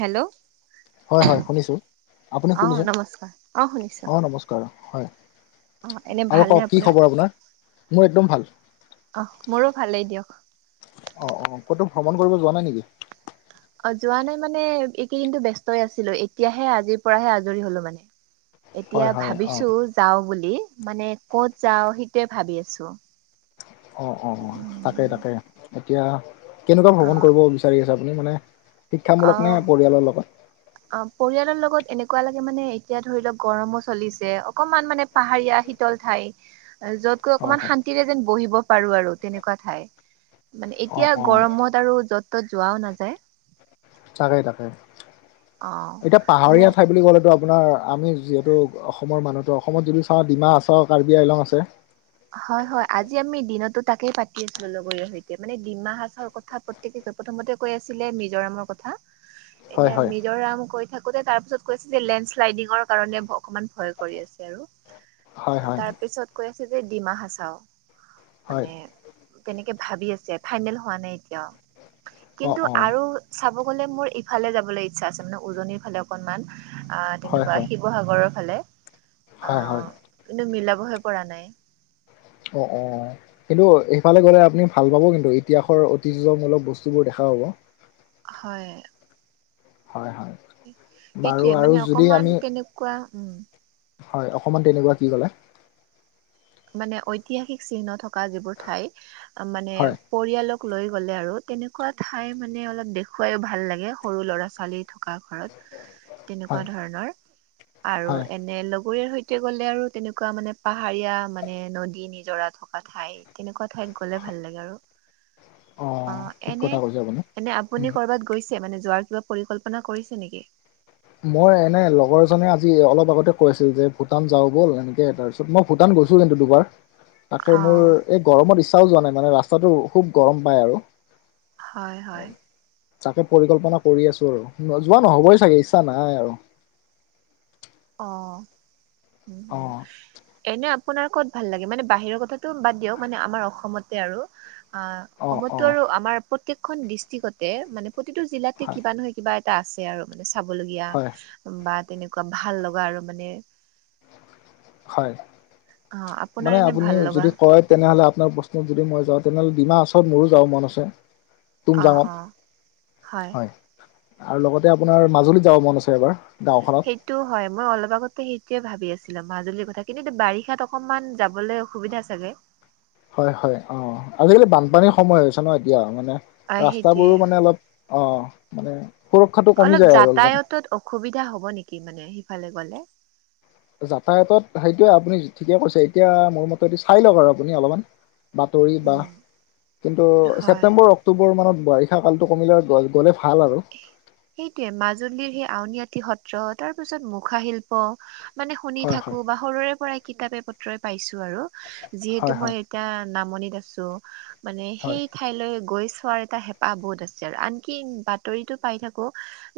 Hello. হয় হয়, শুনিছোঁ। আপুনি অ শুনিছে? নমস্কাৰ অ শুনিছো অঁ', নমস্কাৰ, হয়। অ এনে আৰু ভালনে ক'ক, কি খবৰ আপোনাৰ? মোৰ একদম ভাল। অ', মোৰো ভালেই দিয়ক। অ' অ',। ক'তো ভ্ৰমণ কৰিব যোৱা নাই নেকি?। অ', যোৱা নাই মানে এইকেইদিনো ব্যস্তই আছিলো। এতিয়াহে, আজিৰ পৰাহে আজৰি হলো মানে। এতিয়া হয় হয় অ' ভাবিছো যাও বুলি, মানে কত যাও সেইটোৱে ভাবি আছো। অঁ' অঁঁ', তাকে উম তাকে, এতিয়া কেনেকুৱা অ ভ্ৰমণ কৰিব বিচাৰি আছে আপুনি? মানে - অ শিক্ষামূলক নে, পৰিয়ালৰ লগত? অ', পৰিয়ালৰ লগত এনেকুৱা লাগে মানে, এতিয়া ধৰি লওক গৰমো চলিছে, অকনমান মানে - পাহাৰীয়া, শীতল ঠাই - যত গৈ হয় অকনমান হয় শান্তিৰে যেন বহিব পাৰো আৰু তেনেকুৱা ঠাই। মানে অ' এতিয়া অ' গৰমত আৰু য'ত ত'ত যোৱাও নাযায়। তাকে তাকে, অ এতিয়া এনে পাহাৰীয়া ঠাই বুলি ক'লেতো - আপোনাৰ আমি যিহেতু অসমৰ মানুহ'টো অসমত যদি চাওঁ ডিমা হাছাও, কাৰ্বি আইলং আছে। হয় হয়, আজি আমি দিনতো তাকেই পাতি আছিলো লগৰৰ সৈতে, মানে ডিমা হাছাওৰ কথা প- - তাকেটো প্ৰথমতে কৈ আছিলে মিজোৰামৰ কথা। হয় এতিয়া হয় মিজোৰাম কৈ - থাকোতে তাৰ পিছত কৈছিলে, লেণ্ড শ্লাইডিঙৰ কাৰণে অকমান ভয় কৰি আছে আৰু। এ, হয় হয় তাৰ পিছত কৈ আছে যে, ডিমা হাচাও হয় মানে - তেনেকে ভাবি আছে, ফাইনেল হোৱা নাই এতিয়াও। অ' কিন্তু অ' আৰু - চাব' গ'লে মোৰ ইফালে যাবলৈ ইচ্ছা আছে, মানে উজনিৰ ফালে অকনমান। আহ হয় তেনেকুৱা হয় শিৱসাগৰৰ ফালে, হয় হয় অ', কিন্তু মিলাবহে পৰা নাই। অঁ অঁ কিন্তু সিফালে গ'লে আপুনি ভাল পাব কিন্তু ইতিহাসৰ ঐতিহ্যমূলক বস্তুবোৰ দেখা পাব হয় হয় হয় বাৰু সেইটোয়ে আৰু মানে যদি অকমান আমি কেনেকুৱা উম হয় অসমত তেনেকুৱা কি ক'লে মানে ঐতিহাসিক চিহ্ন থকা যিবোৰ ঠাই মানে হয় পৰিয়ালক লৈ গ'লে আৰু তেনেকুৱা ঠাই মানে অলপ দেখুৱাই ভাল লাগে সৰু ল'ৰা ছোৱালী থকা ঘৰত হয় তেনেকুৱা ধৰণৰ আৰু হয় এনে, লগৰীয়াৰ সৈতে গ'লে আৰু তেনেকুৱা মানে, পাহাৰীয়া মানে মানে, নদী নিজৰা থকা ঠাই। তেনেকুৱা ঠাইত গ'লে ভাল লাগে আৰু। অ অঁ', ঠিক এনে কথা কৈছা। এনে আপুনি কৰবাত গৈছে, মানে যোৱাৰ কিবা পৰিকল্পনা কৰিছে নেকি?। মই মানে লগৰজনে আজি অলপ আগতে কৈ আছিল যে ভূটান যাওঁ ব'ল এনেকে তাৰপিছত মই ভূটান গৈছো কিন্তু দুবাৰ তাকে অ মোৰ এই গৰমত ইচ্ছাও যোৱা নাই মানে ৰাস্তাটো খুব গৰম পায় আৰু হয় হয় তাকে পৰিকল্পনা কৰি আছো আৰু যোৱা নহ'বই চাগে ইচ্ছা নাই আৰু অ অ উম এনে আপোনাৰ কত ভাল লাগে মানে বাহিৰৰ কথাটো বাদ দিয়ক মানে আমাৰ অসমতে আৰু অ সময়তো আৰু আমাৰ প্ৰত্যেকখন ডিষ্ট্ৰিক্টতে মানে প্ৰতিটো জিলাতে হয় কিবা নহয় কিবা এটা আছে আৰু মানে চাবলগীয়া হয় বা তেনেকুৱা ভাল লগা আৰু মানে হয় অ মানে আপোনাৰ এনে আপুনি ভাল লগা যদি কয় তেনেহলে আপোনাৰ বস্ত যদি মই যাওঁ তেনেহ'লে ডিমাহ হাছাওত মোৰো যাব মন আছে অ অ [unintelligible] হয় আৰু লগতে আপোনাৰ মাজুলীত যাব মন আছে এবাৰ গাঁওখনত সেইটো হয় মই অলপ আগতে সেইটোৱে ভাবি আছিলোঁ মাজুলীৰ কথা কিন্তু বাৰিষাত অকণমান যাবলৈ অসুবিধা চাগে হয় হয় অ আজিকালি বানপানীৰ সময় হৈছে ন এতিয়া মানে অ সেইটোয়ে ৰাস্তাবোৰো মানে অলপ অ মানে সুৰক্ষাটো কমি যায় আৰু অলপমান সুবিধা হ'ব নেকি মানে সিফালে গ'লে যাতায়তত সেইটোয়ে আপুনি ঠিকে কৈছে এতিয়া মোৰ মতে চাই লওক আৰু আপুনি অলপমান বাতৰি বা উম কিন্তু হয় ছেপ্টেম্বৰক অক্টোবৰ মানত বাৰিষা কালটো কমিলৈ গ'লে ভাল আৰু সেইটোয়ে মাজুলীৰ সেই আউনআটি সত্ৰ তাৰ পিছত মুখা শিল্প অ মানে শুনি হয় হয় থাকো বা সৰুৰে পৰাই কিতাপে পত্ৰই পাইছো আৰু হয় যিহেতু হয় মই এতিয়া নামনিত আছো মানে হয় সেই ঠাইলৈ গৈ চোৱাৰ এটা হেঁপাহ বহুত আছে আৰু আনকি বাতৰিতো পাই থাকো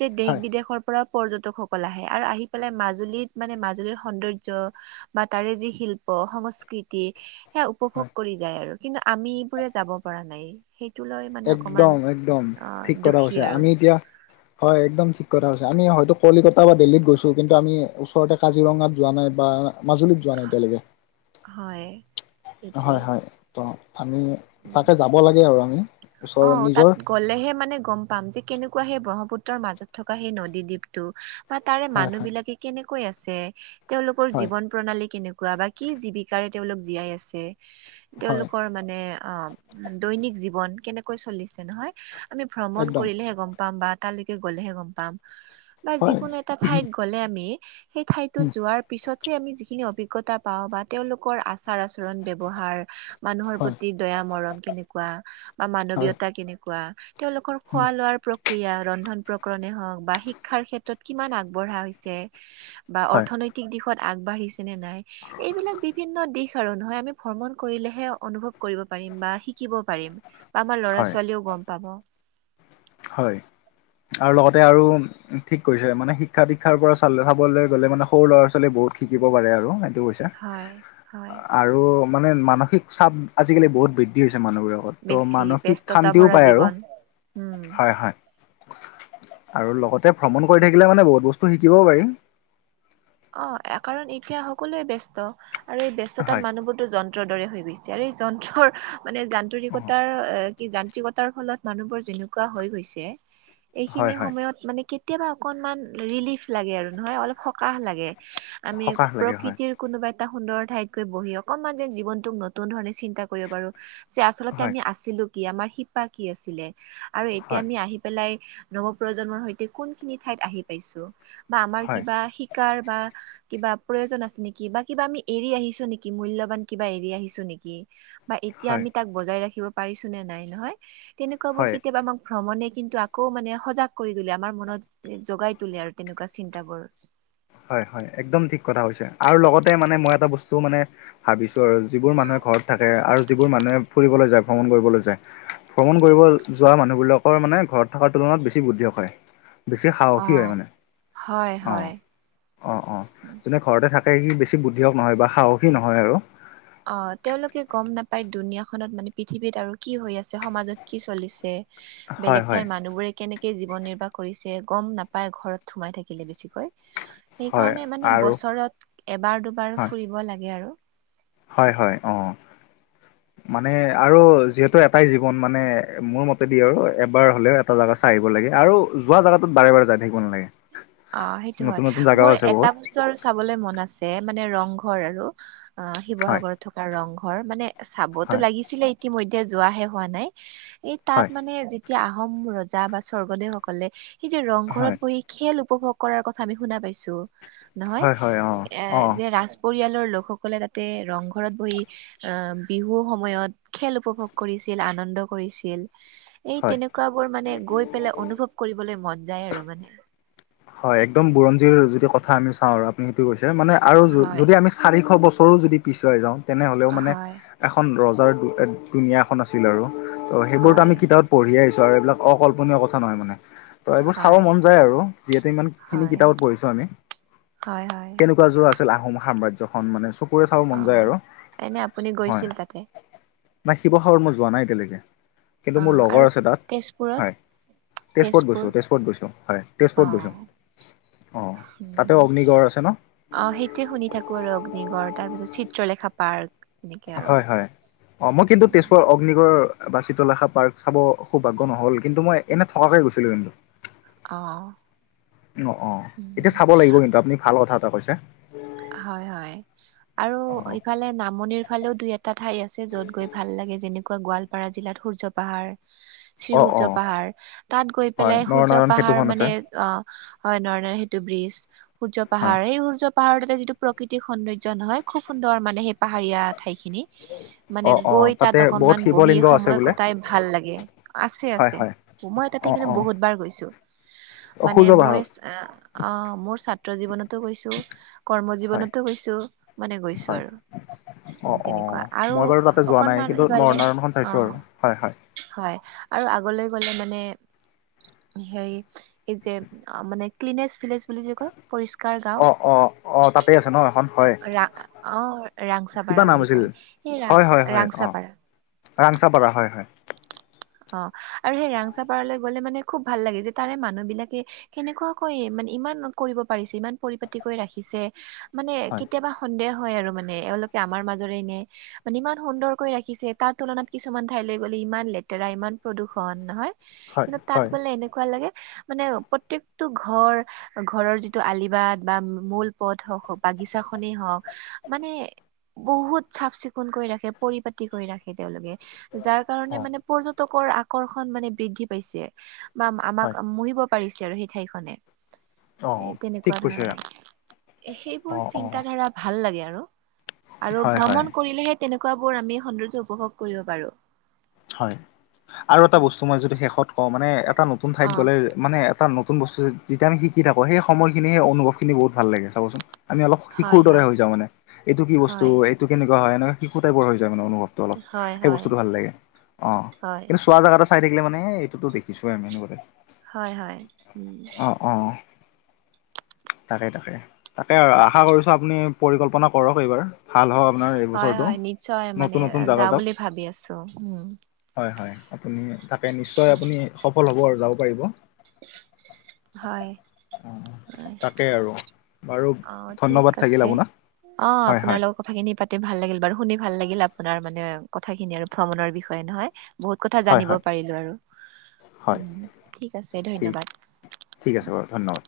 যে দেশ হয় বিদেশৰ পৰা পৰ্যটকসকল আহে আৰু আহি পেলাই মাজুলীত মানে মাজুলীৰ সৌন্দৰ্য্য বা তাৰে যি শিল্প সংস্কৃতি সেয়া হয় উপভোগ কৰি যায় আৰু কিন্তু আমি এইবোৰে যাব পৰা নাই সেইটো লৈ মানে অকমান অ দুখ তে আমি এতিয়া হয় একদম ঠিক কথা কৈছা আমি হয়তো কলিকতা বা দিল্লীত গৈছো কিন্তু আমি ওচৰতে কাজিৰঙাত যোৱা নাই বা মাজুলীত যোৱা নাই এতিয়ালেগে হয় সেইটোৱে হয় হয় ত আমি উম তাকে যাব লাগে আৰু আমি ওচৰৰ অ তাত নিজৰ গ'লেহে মানে গম পাম যে কেনেকুৱা সেই ব্ৰহ্মপুত্ৰৰ মাজত থকা সেই নদীদ্বীপটো বা তাৰে হয় মানুহ হয় বিলাকে কেনেকৈ আছে তেওঁলোকৰ হয় জীৱন প্ৰণালী কেনেকুৱা বা কি জীৱিকাৰে তেওঁলোক জীয়াই আছে হয় তেওঁলোকৰ মানে আ দৈনিক জীৱন কেনেকৈ চলিছে নহয় আমি ভ্ৰমণ একদম কৰিলেহে গম পাম বাট কালেকে গ'লেহে গম পাম বা হয় যিকোনো এটা ঠাইত গ'লে আমি সেই ঠাইটোত উম, যোৱাৰ পিছতহে আমি যিখিনি অভিজ্ঞতাত পাওঁ বা তেওঁলোকৰ আচাৰ আচৰণ ব্যৱহাৰ মানুহৰ হয় প্ৰতি দয়া মৰম কেনেকুৱা বা হয় মানৱীয়তা কেনেকুৱা তেওঁলোকৰ খোৱা উম, লোৱাৰ প্ৰ ক্ৰিয়া ৰন্ধন প্ৰকৰণে হওক বা শিক্ষাৰ ক্ষেত্ৰত কিমান আগবঢ়া হৈছে বা হয় অৰ্থনৈতিক দিশত আগবাঢ়িছে নে নাই এইবিলাক বিভিন্ন দিশ আৰু নহয় আমি ভ্ৰমণ কৰিলেহে অনুভৱ কৰিব পাৰিম বা শিকিব পাৰিম বা আমাৰ ল'ৰা হয় ছোৱালীও গম পাব হয় আৰু লগতে আৰু উম ঠিক কৈছা মানে শিক্ষা দীক্ষাৰ পৰা চালে চাবলৈ গ'লে মানে সৰু ল'ৰা ছোৱালী বহুত শিকিব পাৰে আৰু সেইটো কৈছো হয় হয় আৰু মানে মানসিক চাপ আজিকালি বহুত বৃদ্ধি হৈছে মানুহবোৰক ত বেছি মানসিক ব্যস্ততা শান্তিও ভৰা পায় আৰু জীৱন উম হয় হয় আৰু লগতে ভ্ৰমণ কৰি থাকিলে মানে বহুত বস্তু শিকিবও পাৰি অ কাৰণ এতিয়া সকলোৱে ব্যস্ত আৰু এই ব্যস্ততাত হয় মানুহবোৰতো যন্ যন্ত্ৰৰ দৰে হৈ গৈছে আৰু এই যন্ত্ৰৰ মানে অ যান্তৰিকতাৰ কি যান্ত্ৰিকতাৰ ফলত মানুহবোৰ যেনেকুৱা হৈ গৈছে হয় এইখিনি হয় সময়ত মানে কি কেতিয়াবা অকণমান ৰিলিফ লাগে আৰু নহয় অলপ সকাহ লাগে আমি সকাহ লাগে হয় প্ৰকৃতিৰ কোনোবা এটা সুন্দৰ ঠাইত গৈ বহি অকনমান যেন জীৱনটোক নতুন ধৰণে চিন্তা কৰিব পাৰো যে আচলতে হয় আমি আছিলো কি আমাৰ শিপা কি আছিলে আৰু এতিয়া হয় আমি আহি পেলাই নৱপ্ৰজন্মৰ সৈতে কোনখিনি ঠাইত আহি পাইছো বা আমাৰ হয় কিবা শিকাৰ বা কিবা প্ৰয়োজন আছে নিকি বা কিবা আমি এৰি আহিছো নিকি মূল্যবান কিবা এৰি আহিছো নিকি বা এতিয়া হয় আমি তাক বজাই ৰাখিব পাৰিছো নে নাই নহয় তেনেকুৱা বোৰ হয় কেতিয়াবা আমাক ভ্ৰমণে কিন্তু আকৌ মানে সজাগ কৰি তোলে আমাৰ মনত জগাই তোলে আৰু তেনেকুৱা চিন্তাবোৰ হয় হয় একদম ঠিক কথা কৈছে আৰু লগতে মানে মই এটা বস্তু মানে ভাবিছো আৰু যিবোৰ মানুহে ঘৰত থাকে আৰু যিবোৰ মানুহে ফুৰিবলৈ যায় ভ্ৰমণ কৰিবলৈ যায় ভ্ৰমণ কৰিব যোৱা মানুহবিলাকৰ মানে ঘৰত থকাৰ তুলনাত বেছি বুদ্ধিক হয় বেছি অ সাহসী হয় মানে হয় অঁ হয় অঁ অঁ যোনে ঘৰতে থাকে সি বেছি বুদ্ধিয়ক নহয় বা সাহসী নহয় আৰু অ তেওঁলোকে গম নাপায় দুুনীয়াখনত মানে পৃথিৱীত আৰু কি হৈ আছে সমাজত কি চলিছে হয়, বেলেগ হয়, ঠাইৰ মানুহবোৰে কেনেকে জীৱন নিৰ্বাহ কৰিছে গম নাপাই ঘৰত সোমাই থাকিলে বেছিকৈ হয় সেইকাৰণে মানে আৰু বছৰত এবাৰ দুবাৰ হয়, ফুৰিব লাগে আৰু হয় হয় অ [inaudible] মানে আৰু যিহেতু এটাই জীৱন মানে মোৰ মতেদি আৰু এবাৰ হ'লেও। এটা জাগা চাই আহিব লাগে আৰু যোৱা জাগগাত বাৰে বাৰে যাই থাকিব নালাগে। অ' সেইটো হয় নতুন নতুন জাগাও মোৰ আছে এটা বহুত বস্তু। আৰু চাবলৈ মন আছে, মানে ৰংঘৰ আৰু অ হয়, শিৱসাগৰত থকা ৰংঘৰ মানে। চাবতো হয়, লাগিছিলেই ইতিমধ্যে যোৱাহে হোৱা নাই, এই তাত হয়, মানে। এতিয়া আহোম ৰজা বা স্বৰ্গদেউসকলে সেই যে ৰংঘৰত হয়, বহি খেল। উপভোগ কৰাৰ কথা আমি শুনা পাইছো নহয় হয়, হয় অ', অ', এ' পৰিয়ালৰ লোকসকলে তাতে ৰংঘৰত বহি। আহ বিহুৰ সময়ত খেল উপভোগ কৰিছিল, আনন্দ কৰিছিল। এই হয়। তেনেকুৱ বোৰ মানে গৈ পেলাই অনুভৱ কৰিবলৈ মন যায় আৰু মানে। হয়, একদম বুৰঞ্জীৰ যদি কথা আমি চাওঁ আৰু আপুনি সেইটো কৈছে মানে আৰু হয় যদি আমি। চাৰিশ বছৰো যদি পিছুৱাই যাওঁ তেনেহলেও মানে। হয় এখন ৰজাৰ দুনীয়া এখন আছিল আৰু ত' সেইবোৰতো হয়, আমি কিতাপত। পঢ়ি আহিছো আৰু এইবিলাক অকল্পনীয় কথা নহয় মানে, ত' এইবোৰ চাব হয়, মন যায় আৰু। যিহেতু ইমান খিনি হয়, কিতাপত পঢ়িছো আমি, হয়, হয়, কেনেকুৱা যোৱা আছিল আহোম সাম্ৰাজ্যখনন মানে চকুৰে চাব মন যায় অ'। আৰু এনে আপুনি হয় গৈছিল তাতে নাই শিৱসাগৰত মই যোৱা নাই এতিয়ালৈকে। কিন্তু মোৰ অ', আৰু লগৰ আছে তাত! তেজপুৰত হয় তেজপুৰত তেজপুৰ গৈছোঁ তেজপুৰত গৈছোঁ হয়। তেজপুৰত গৈছো, অ', উম, অ'তাতে হুম। অগ্নিগড় আছে ন? অ' সেইটোৱে শুনি থাকো আৰু অগ্নিগড় তাৰ পিছত চিত্ৰলেখা পাৰ্ক। এনেকে আৰু হয় হয়, অ' মই কিন্তু উম, তেজপুৰ। পিকৰ বা চিত্ৰলেখা পাৰ্ক চাব সৌভাগ্য নহল কিন্তু মই এনে থকাকে গৈছিলো কিন্তু। অ', অ' অ' এতিয়া উম, চাব লাগিব কিন্তু, আপুনি ভাল কথা এটা কৈছে। হয় হয়। আৰু অ ইফালে নামনিৰ ফালেও দুই এটা ঠাই আছে যত গৈ ভাল লাগে যেনেকুৱা গোৱাল। গোৱালপাৰা জিলাত সূৰ্য পাহাৰ। অ অ শ্ৰীসূৰ্য পাহাৰ তাত গৈ হয় পেলাই সূৰ্য নৰনাৰায়ণ পাহাৰ সেতুখন আছে মানে আহ। হয় নহয় নহয় সেইটো ব্ৰ্ৰীজ, সূৰ্য হয় পাহাৰ এই সূৰ্য পাহাৰ। যিটো প্ৰকৃতিক সৌন্দৰ্যয় নহয়, খুব সুন্দৰ মানে সেই পাহাৰীয়া ঠাই খিনি। মানে অ অ গৈ তাত তাতে বহুত অকনমান বহি শিৱলিংগ আছে সময় বোলে কটাই ভাল লাগে, আছে হয় আছে। হয় মই তাতে অ কিন্তু অ বহুত বাৰ গৈছো। অ মানে সূৰ্য মই পাহাৰত আহ মোৰ ছাত্ৰ জীৱনতো কৈছো। কৰ্ম হয় জীৱনতো গৈছো, মানে গৈছো হয় আৰু। অ উম অ তেনেকুৱা আৰু মই বাৰু তাতে যোৱা নাই অকনমান কিন্তু সিফালে নৰনাৰায়ণখন অ। চাইছোঁ আৰু হয় হয় হয় আৰু আগলৈ গ'লে মানে। হেৰি এই যে মানে ক্লিনে ভিলজ বুলি যে কয় পৰিষ্কাৰ গা। অ' অ' তাতে আছে ন এখন? হয় ৰা অ' কিবা ৰাংচাপাৰা নাম বুলি আছিল কয়, সেই ৰা হয় হয় হয় অ ৰাংচাপাৰা। ৰাংচাপাৰা হয় হয়। অ' আৰু সেই ৰাংচা পাৰালৈ গ'লে মানে খুব ভাল লাগে যে তাৰে মানুহ বিলাকে। কেনেকুৱাকৈ মানে ইমান কৰিব পাৰিছে, ইমান পৰিপাট কৰি ৰাখিছে মানে হয় কেতিয়াবা। সন্দেহ হয় আৰু মানে এওঁলোকে আমাৰ মাজৰে নে। মানে ইমান সুন্দৰকৈ ৰাখিছে, তাৰ তুলনাত কিছুমান ঠাইলৈ গ'লে ইমান লেট। লেতেৰা, ইমান প্ৰদূ্ষন নহয় হয় কিন্তু তাত হয় গ'লে এনেকুৱা লাগে। মানে প্ৰত্যেকটো ঘৰ। ঘৰৰ যিটো আলিবাট বা, মূল পথ হওক বাগিছাখনেই হওক মানে। বহুত চাফ চিকুণ কৰি ৰাখে, পৰিপাতি কৰি ৰাখে তেওঁলোকে। যাৰ অ কাৰণে মানে পৰ্যটকৰ আকৰ্ষণ মানে বৃদ্ধি পাইছে। বা আমাক হয় মুহিব পাৰিছে আৰু সেই ঠাইখনে। অঁ এ ঠিক তেনেকুৱা কৈছে ধৰণে সেইবোৰ অঁ অঁ চিন্ত ধাৰা ভাল লাগে আৰু, আৰু হয় হয় ভ্ৰমণ কৰিলেহে তেনেকুৱা বোৰ আমি সৌন্দৰ্য উপভোগ কৰিব পাৰো। হয় আৰু এটা বস্তু মই যদি শেষত কওঁ, মানে এটা নতুন ঠাইত অ গ'লে মানে এটা নতুন বস্তু যেতিয়া আমি শিকি থাকো, সেই সময়খিনি সেই অনুভৱ খিনি বহুত ভাল লাগে চাবচোন। আমি অলপ শিশুৰ হয় দৰে হয় হৈ যাওঁ মানে, এইটো কি বস্তু হয় এইটো কেনেকুৱা হয় এনেকা শিশু টাইপৰ হৈ যায় মানে অনুভৱ। অলপ হয় সেই হয় বস্তুতটো ভাল লাগে। অঁ, হয় কিন্তু চোৱা জেগা এটা চাই থাকিলে মানে এইটো দেখিছোৱে আমি এনেকুৱা টাইপ। হয় হয় উম। অঁ তাকে তাকে তাকে আৰু আশা কৰিছো, আপুনি পৰিকল্পনা কৰক এইবাৰ। ভাল হও আপোনাৰ হয় এইবছৰটো হয় নিশ্চয় মানে নতুন নতুন জোগা যাওঁ তাত। বুলি ভাবি আছো উম হয় হয়, আপুনি তাকে নিশ্চয় আপুনি সফল হ'ব আৰু যাব পাৰিব। হয় হয়। তেই আৰু। বাৰু অঁ, ঠিক ধন্যবাদ থাকিল আছে আপোনাক অঁ হয় হয় আপোনালোক কথাখিনি পাতি ভাল লাগিল বাৰু শুনি ভাল লাগিল আপোনাৰ মানে কথা খিনি আৰু ভ্ৰমণৰ বিষয়ে নহয়। বহুত কথা হয় জানিব হয় পাৰিলো আৰু। হয় উম ঠিক আছে ঠিক ধন্যবাদ। ঠিক আছে বাৰু ধন্যবাদ